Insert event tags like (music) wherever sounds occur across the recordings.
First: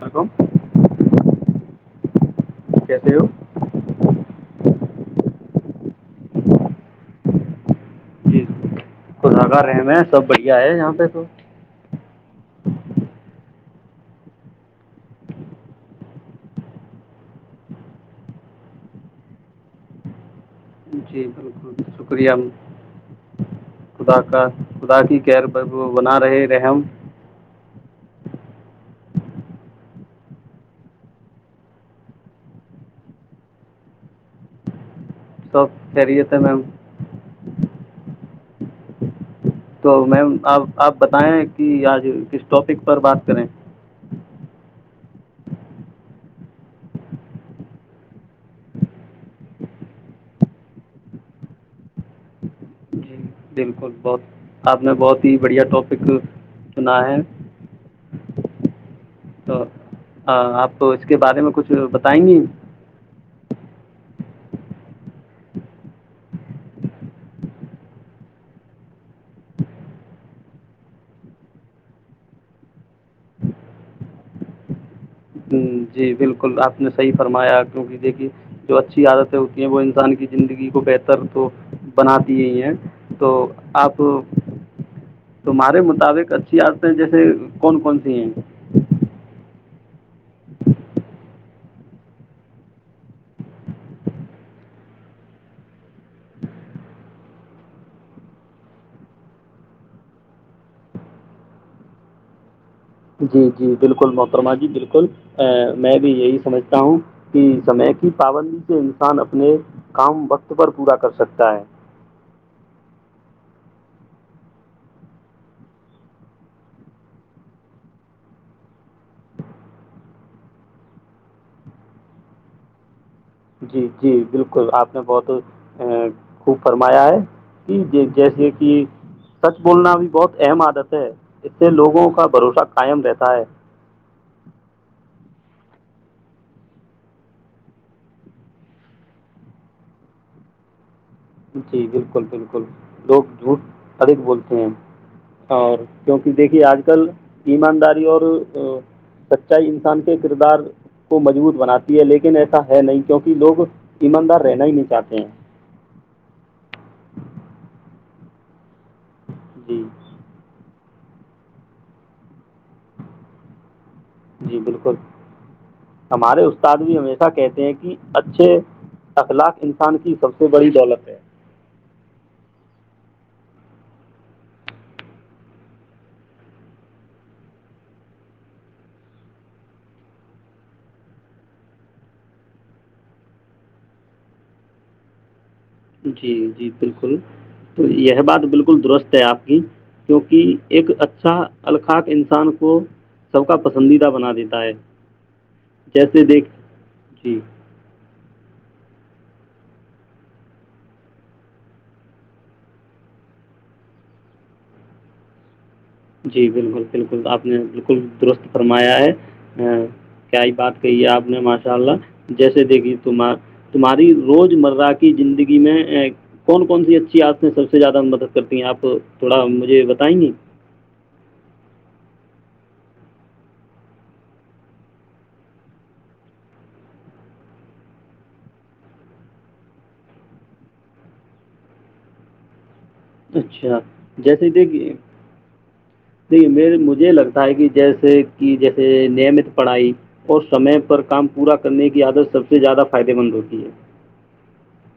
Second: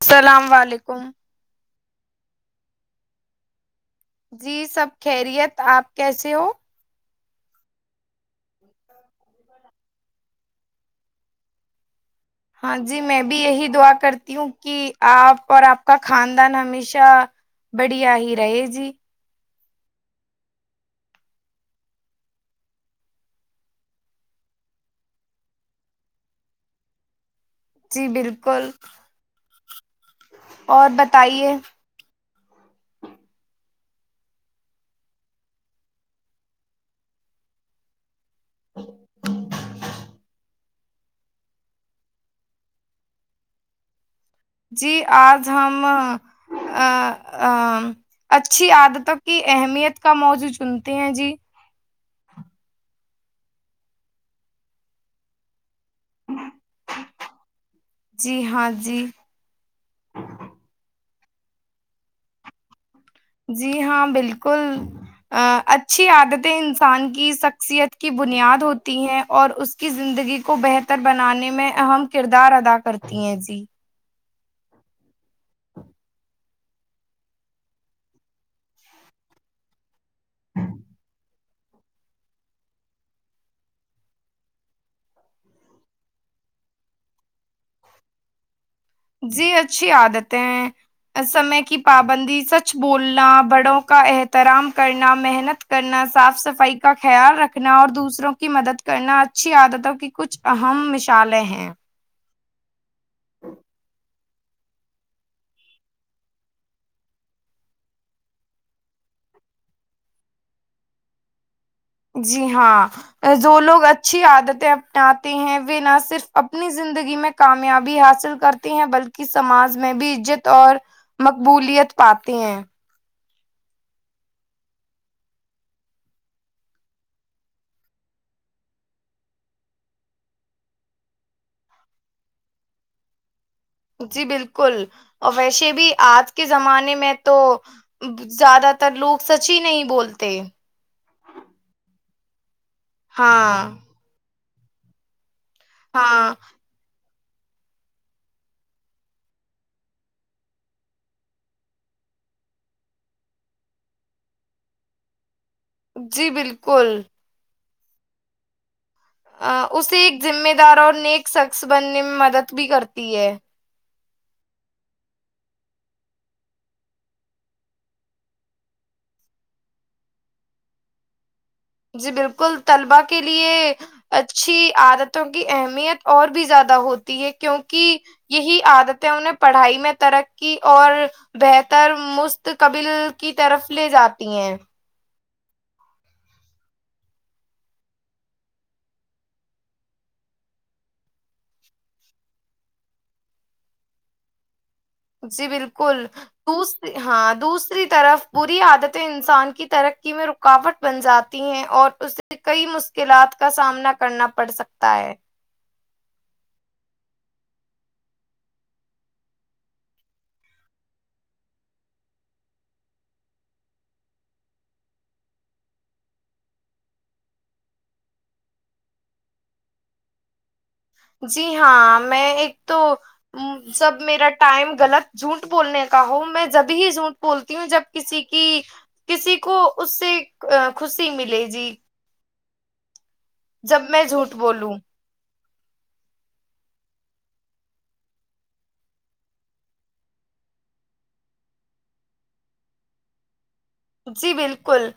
Welcome السلام علیکم۔ کیسے ہو (inaudible) (unintelligible) جی سب خیریت آپ کیسے ہو خا کر رہے میں سب بڑھیا ہے یہاں پہ تو ہاں جی میں بھی یہی دعا کرتی ہوں کہ آپ اور آپ کا خاندان ہمیشہ بڑھیا ہی رہے جی جی بالکل شکریہ خدا کا خدا کی کیر بنا رہے رحم جی بالکل اور بتائیے سب خریت ہے میم ہ (inaudible) (unintelligible) تو میم آپ آپ بتائیں کہ آج کس ٹاپک پر بات کریں جی آج ہم اچھی عادتوں کی اہمیت کا موضوع چنتے ہیں جی جی بالکل بہت آپ نے بہت ہی بڑھیا ٹاپک چنا ہے جی ہاں جی تو آپ کو اس کے بارے میں کچھ بتائیں گی جی ہاں بالکل اچھی عادتیں انسان کی شخصیت کی بنیاد ہوتی ہیں اور اس کی زندگی کو بہتر بنانے میں اہم کردار ادا کرتی ہیں جی جی بالکل آپ نے صحیح فرمایا کیونکہ دیکھیے جو اچھی عادتیں ہوتی ہیں وہ انسان کی زندگی کو بہتر تو بناتی ہیں تو آپ تمہارے مطابق اچھی عادتیں جیسے کون کون سی ہیں جی اچھی عادتیں ہیں سمے کی پابندی سچ بولنا بڑوں کا احترام کرنا محنت کرنا صاف صفائی کا خیال رکھنا اور دوسروں کی مدد کرنا اچھی عادتوں کی کچھ اہم مثالیں ہیں جی جی بالکل محترما جی بالکل ا میں بھی یہی سمجھتا ہوں کہ سمے کی پابندی سے انسان اپنے کام وقت پر پورا کر سکتا ہے جی ہاں جو لوگ اچھی عادتیں اپناتے ہیں وہ نہ صرف اپنی زندگی میں کامیابی حاصل کرتے ہیں بلکہ سماج میں بھی عزت اور مقبولیت پاتے ہیں جی جی بالکل آپ نے بہت ا خوب فرمایا ہے کہ جیسے کہ سچ بولنا بھی بہت اہم عادت ہے اس سے لوگوں کا بھروسہ قائم رہتا ہے جی بالکل اور ویسے بھی آج کے زمانے میں تو زیادہ تر لوگ سچ ہی نہیں بولتے جی بالکل بالکل لوگ جوٹ ہاں سد بولتے تین (inaudible) اور کیونکہ ہاں دیکھیے آج کل ایمانداری اور سچائی انسان کے کردار کو مضبوط بناتی ہے لیکن ایسا ہے نہیں کیونکہ لوگ ایماندار رہنا ہی نہیں چاہتے ہیں جی بالکل (unintelligible) ا جی اسی ایک جمے (unintelligible) دار اور نیک شخص بننے میں مدد بھی کرتی ہے جی بالکل ہمارے استاد بھی ہمیشہ کہتے ہیں کہ اچھے اخلاق انسان کی سب سے بڑی دولت ہے جی بالکل طلبا کے لیے اچھی عادتوں کی اہمیت اور بھی زیادہ ہوتی ہے کیونکہ یہی عادتیں انہیں پڑھائی میں ترقی اور بہتر مستقبل کی طرف لے جاتی ہیں جی جی بالکل تو یہ بات بالکل درست ہے آپ کی کیونکہ ایک اچھا الخاق انسان کو سب کا پسندیدہ بنا دیتا ہے جی بالکل جیسے دیکھ دوسری ہاں جی دوسری طرف پوری عادتیں انسان کی ترقی میں رکاوٹ بن جاتی ہیں اور اسے کئی مشکلات کا سامنا کرنا پڑ سکتا ہے جی بالکل بالکل آپ نے بالکل درست فرمایا ہے کیا ہی بات کہی ہے آپ نے ماشاء اللہ جیسے دیکھی تم تمہاری روزمرہ کی زندگی میں کون کون سی اچھی عتیں سب سے زیادہ مدد کرتی ہیں آپ تھوڑا مجھے بتائیں گے جی ہاں میں ایک تو سب میرا ٹائم غلط جھوٹ بولنے کا ہو میں جب ہی جھوٹ بولتی ہوں جب کسی کی کسی کو اس سے خوشی ملے جی اچھا جب میں جھوٹ جیسے ہی بولوں دیکھیے دیک مجھے لگتا ہے کہ جیسے کہ جیسے نیمت پڑھائی اور سمے پر کام پورا کرنے کی عادت سب سے زیادہ فائدے مند ہوتی ہے جی بالکل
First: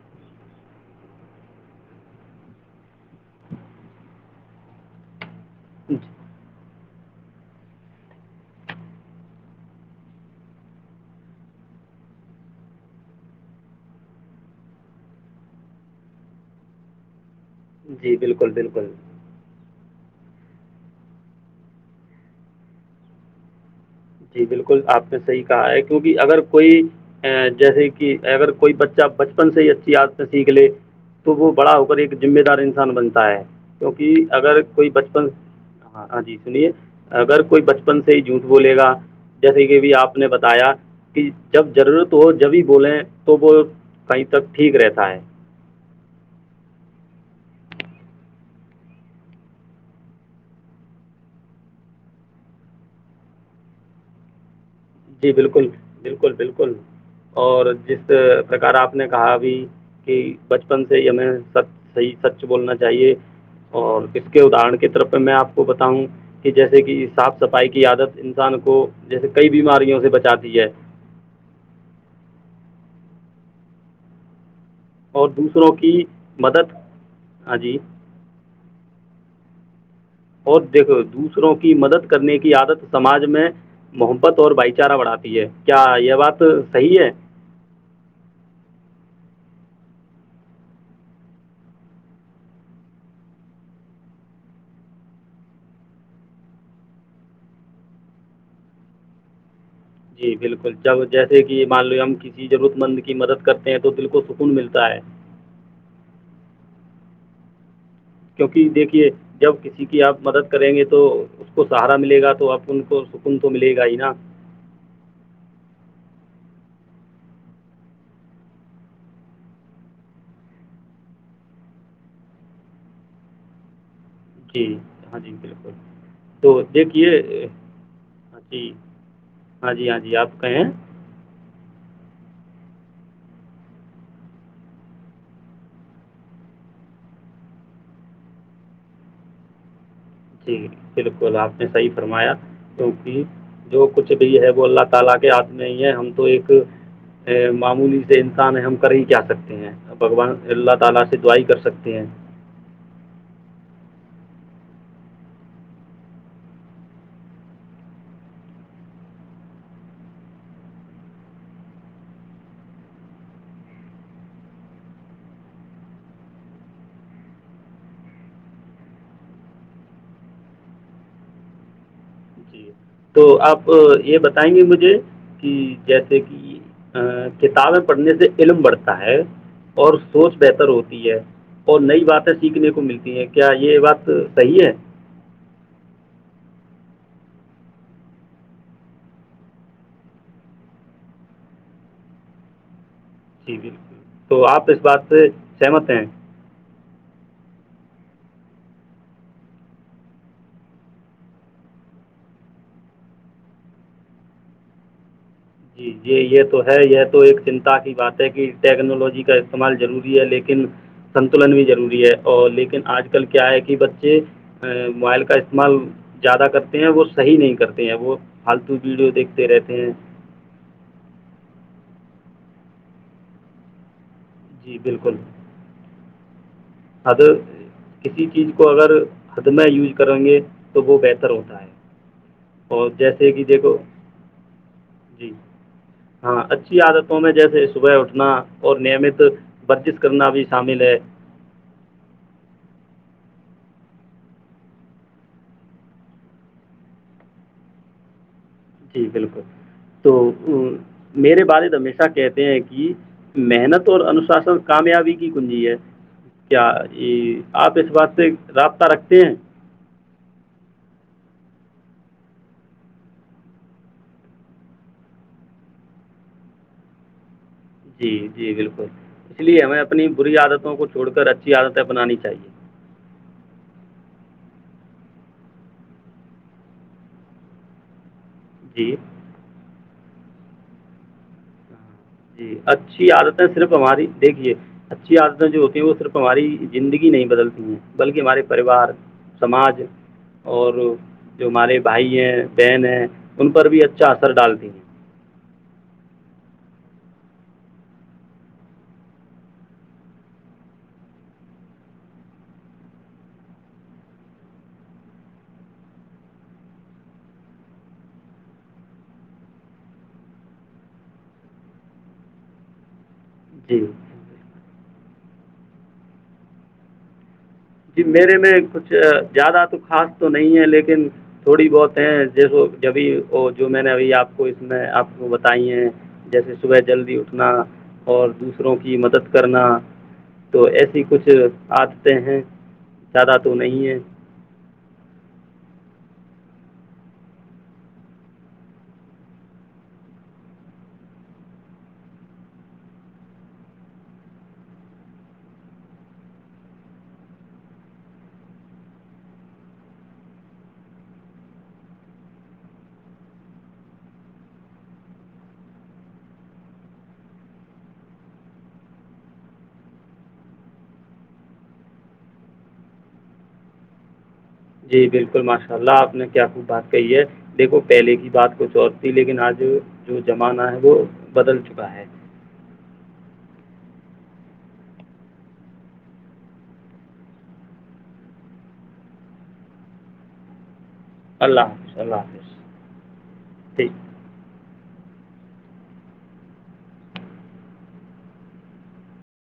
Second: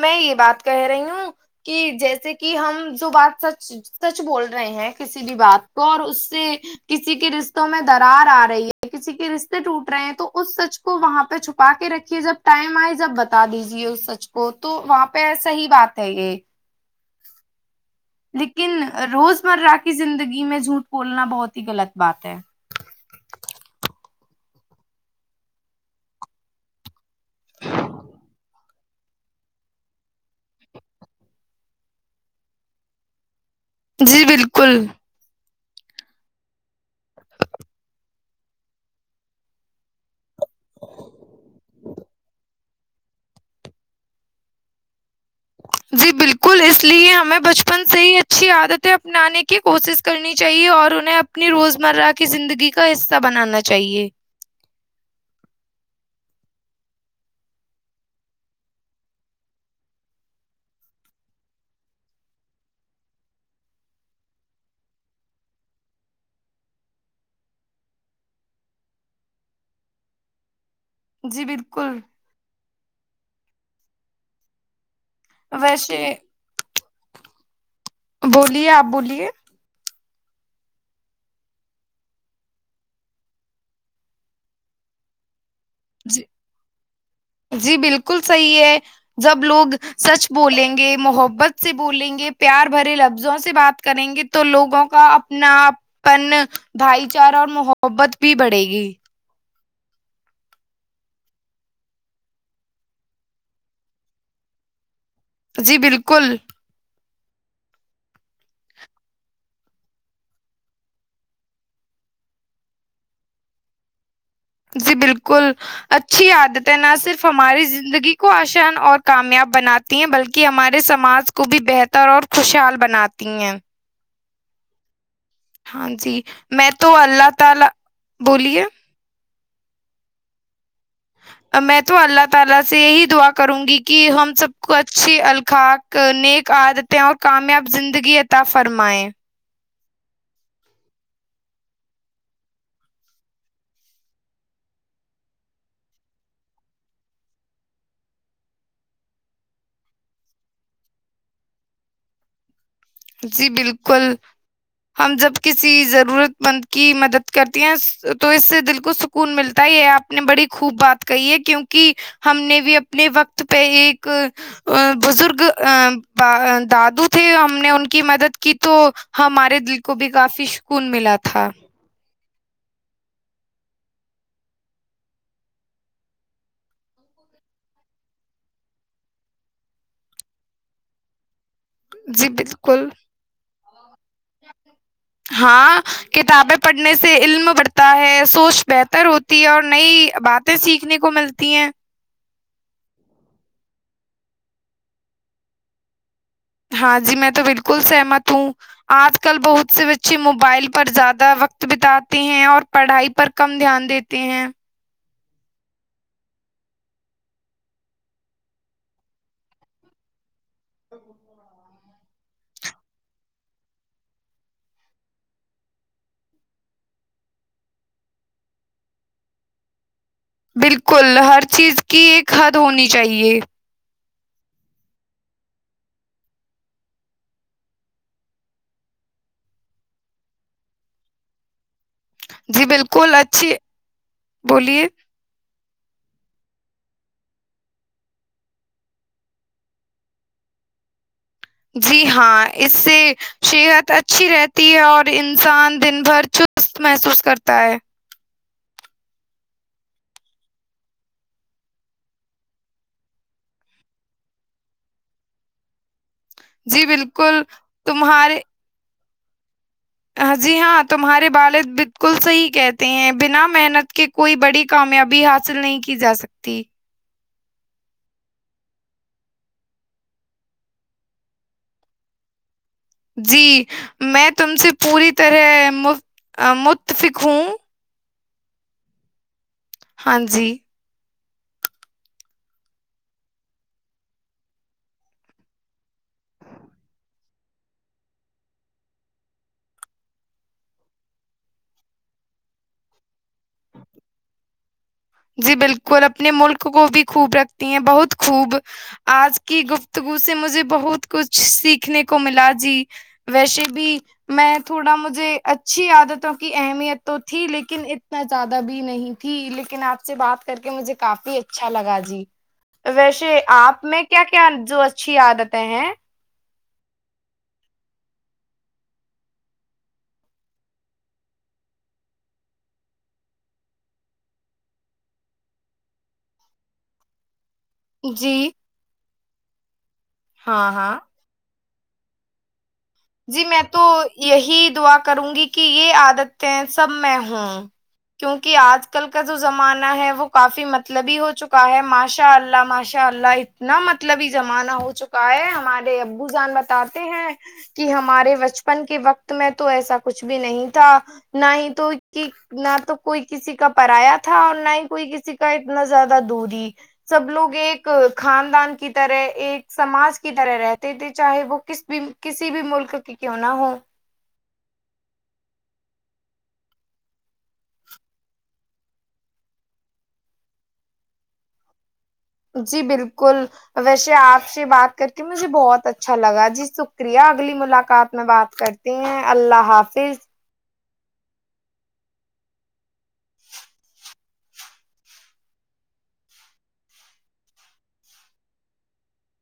میں یہ بات کہہ رہی ہوں کہ جیسے کہ ہم جو بات سچ سچ بول رہے ہیں کسی بھی بات کو اور اس سے کسی کے رشتوں میں درار آ رہی ہے کسی کے رشتے ٹوٹ رہے ہیں تو اس سچ کو وہاں پہ چھپا کے رکھیے جب ٹائم آئے جب بتا دیجے اس سچ کو تو وہاں پہ صحی بات ہے یہ جی بالکل لیکن بالکل روزمرہ (unintelligible) کی زندگی میں جھوٹ بولنا بہت ہی غلط بات ہے جی بالکل آپ نے صحیح کہا ہے کیونکہ اگر کوئی جیسے کہ اگر کوئی بچہ بچپن سے ہی اچھی عدتیں سیکھ لے تو وہ بڑا ہو کر ایک ذمہ دار انسان بنتا ہے کیونکہ جی اگر بالکل کوئی بچپن ہاں ہاں جی سنیے اگر کوئی بچپن سے ہی جھوٹ بولے گا جیسے کہب آپ نے بتایا کہ جب ضرورت تو وہ جبھی بولیں تو وہ کہیں تک ٹھیک رہتا ہے جی بالکل اس لیے ہمیں بچپن سے ہی اچھی عادتیں اپنانے کی کوشش کرنی چاہیے اور انہیں اپنی روز مرہ کی زندگی کا حصہ بنانا چاہیے جی بالکل بالکل بالکل اور جس پرکار آپ نے کہا ابھی کہ بچپن سے ہی ہمیں سچ صحیح سچ بولنا چاہیے اور اس کے ادہرن کی طرف میں آپ کو بتاؤں کہ جیسے کہ صاف صفائی کی عادت انسان کو جیسے کئی بیماریوں سے بچاتی ہے جی بالکل اور دوسروں کی ویسے مدد ہاں جی بولیے آپ بولیے اور دیکھو دوسروں کی مدد کرنے کی عادت سماج میں محبت اور بھائی چارہ بڑھاتی ہے کیا یہ جی بات صحیح ہے جی بالکل صحیح ہے جب لوگ سچ بولیں گے محبت سے بولیں گے پیار بھرے لفظوں سے بات کریں گے تو لوگوں کا اپنا اپن بھائی چارہ اور محبت بھی بڑھے گی جی بالکل جب جیسے کہ مان لو ہم کسی ضرورت مند کی مدد کرتے ہیں تو دل کو سکون ملتا ہے جی بالکل کیونکہ دیکھیے جب کسی کی آپ مدد کریں گے تو اس کو سہارا ملے گا تو آپ ان کو سکون تو ملے گا ہی نا جی بالکل اچھی عادتیں نہ صرف ہماری زندگی کو آسان اور کامیاب بناتی ہیں بلکہ ہمارے سماج کو بھی بہتر اور خوشحال بناتی ہیں جی ہاں جی بالکل ہاں جی میں تو اللہ تعالی بولیے جی ہاں جی ہاں جی آپ کہیں ہیں (inaudible) (inaudible) جی بالکل ہم جب کسی ضرورت مند کی مدد کرتی ہیں تو اس سے دل کو سکون ملتا ہے یہ آپ نے بڑی خوب بات کہی ہے کیونکہ ہم نے بھی اپنے وقت پہ ایک بزرگ دادو تھے ہم نے ان کی مدد کی تو ہمارے دل کو بھی کافی سکون ملا تھا جی تو آپ یہ بتائیں گے مجھے کہ جیسے کہ کتابیں پڑھنے سے علم بڑھتا ہے اور سوچ بہتر ہوتی ہے اور نئی جی باتیں سیکھنے کو بالکل ملتی ہیں کیا یہ یہ بات صحیح ہے ہاں کتابیں پڑھنے سے علم بڑھتا ہے سوچ بہتر ہوتی ہے اور نئی باتیں سیکھنے کو ملتی ہیں جی بالکل تو آپ اس بات سے سہمت ہیں ہاں جی میں تو بالکل سہمت ہوں آج کل بہت سے بچے موبائل پر زیادہ وقت بتاتے ہیں اور پڑھائی پر کم دھیان دیتے ہیں جی جی یہ تو ہے یہ تو ایک چنتا کی بات ہے کہ ٹیکنالوجی کا استعمال ضروری ہے لیکن سنتولن بھی ضروری اور لیکن آج کل کیا ہے کہ بچے موبائل کا استعمال زیادہ کرتے ہیں وہ صحیح نہیں کرتے ہیں وہ فالتو ویڈیو دیکھتے رہتے ہیں بالکل ہر چیز کی ایک حد ہونی چاہیے جی بالکل حد کسی چیز کو اگر حد میں یوز کریں گے تو وہ بہتر ہوتا ہے جی اور بالکل جیسے کہ اچھی دیکھو بولیے جی ہاں اچھی عادتوں میں جیسے صبح اٹھنا اور نیمت ورزش کرنا بھی شامل ہے جی ہاں اس سے صحت اچھی رہتی ہے اور انسان دن بھر چست محسوس کرتا ہے جی بالکل تو میرے والد ہمیشہ کہتے ہیں کہ محنت اور انشاسن کامیابی کی کنجی ہے جی بالکل آپ اس بات سے تمہارے رابطہ رکھتے تین (inaudible) جی ہاں تمہارے والد بالکل صحیح کہتے ہیں بنا محنت کے کوئی بڑی کامیابی حاصل نہیں کی جا سکتی جی جی بالکل اس لیے ہمیں اپنی بری عادتوں کو چھوڑ کر اچھی عادتیں اپنانی چاہیے جی میں تم سے پوری طرح متفق ہوں جی ہاں جی جی اچھی عادتیں صرف ہماری دیکھیے اچھی عادتیں جو ہوتی ہیں وہ صرف ہماری زندگی نہیں بدلتی ہیں بلکہ ہمارے پریوار سماج اور جو ہمارے بھائی ہیں بہن ہیں ان پر بھی اچھا اثر ڈالتی ہیں جی بالکل اپنے ملک کو بھی خوب رکھتی ہیں بہت خوب آج کی گفتگو سے مجھے بہت کچھ سیکھنے کو ملا جی ویسے بھی میں تھوڑا مجھے اچھی عادتوں کی اہمیت تو تھی لیکن اتنا زیادہ بھی نہیں تھی لیکن آ سے بات کر کے مجھے کافی اچھا لگا جی ویش جی آپ میں کیا کیا جو اچھی عادتیں ہیں جی میرے میں کچھ زیادہ تو خاص تو نہیں ہے لیکن تھوڑی بہت ہیں جیسو جبھی وہ جو میں نے ابھی آپ کو اس میں آپ کو بتائی ہیں جیسے صبح جلدی اٹھنا اور جی دوسروں کی مدد کرنا تو ہاں ہاں ایسی کچھ آتے ہیں زیادہ جی میں تو نہیں ہیں یہی دعا کروں گی کہ یہ آج ہیں سب میں ہوں کیونکہ آج کل کا جو زمانہ ہے وہ کافی مطلبی ہو چکا ہے ماشاء اللہ ماشاء اللہ اتنا مطلبی زمانہ ہو چکا ہے ہمارے ابو جان بتاتے ہیں کہ ہمارے بچپن کے وقت میں تو ایسا کچھ بھی نہیں تھا نہ ہی تو نہ تو کوئی کسی کا پرایہ تھا اور نہ ہی کوئی کسی کا اتنا زیادہ دوری سب لوگ ایک خاندان کی طرح ایک سماج کی طرح رہتے تھے چاہے وہ کس بھی ک کسی بھی ملک کی کیوں نہ ہو جی بالکل ماشاء اللہ آپ نے کیا خوب بات کہی ہے دیکھو پہلے کی بات کچھ اور تھی لیکن آج جو زمانہ ہے وہ بدل چکا ہے جی بالکل ویسے آپ سے بات کر کے مجھے بہت اچھا لگا جی شکریہ اگلی ملاقات میں بات کرتے ہیں اللہ حافظ اللہ حافظ اللہ حافظ ٹھیک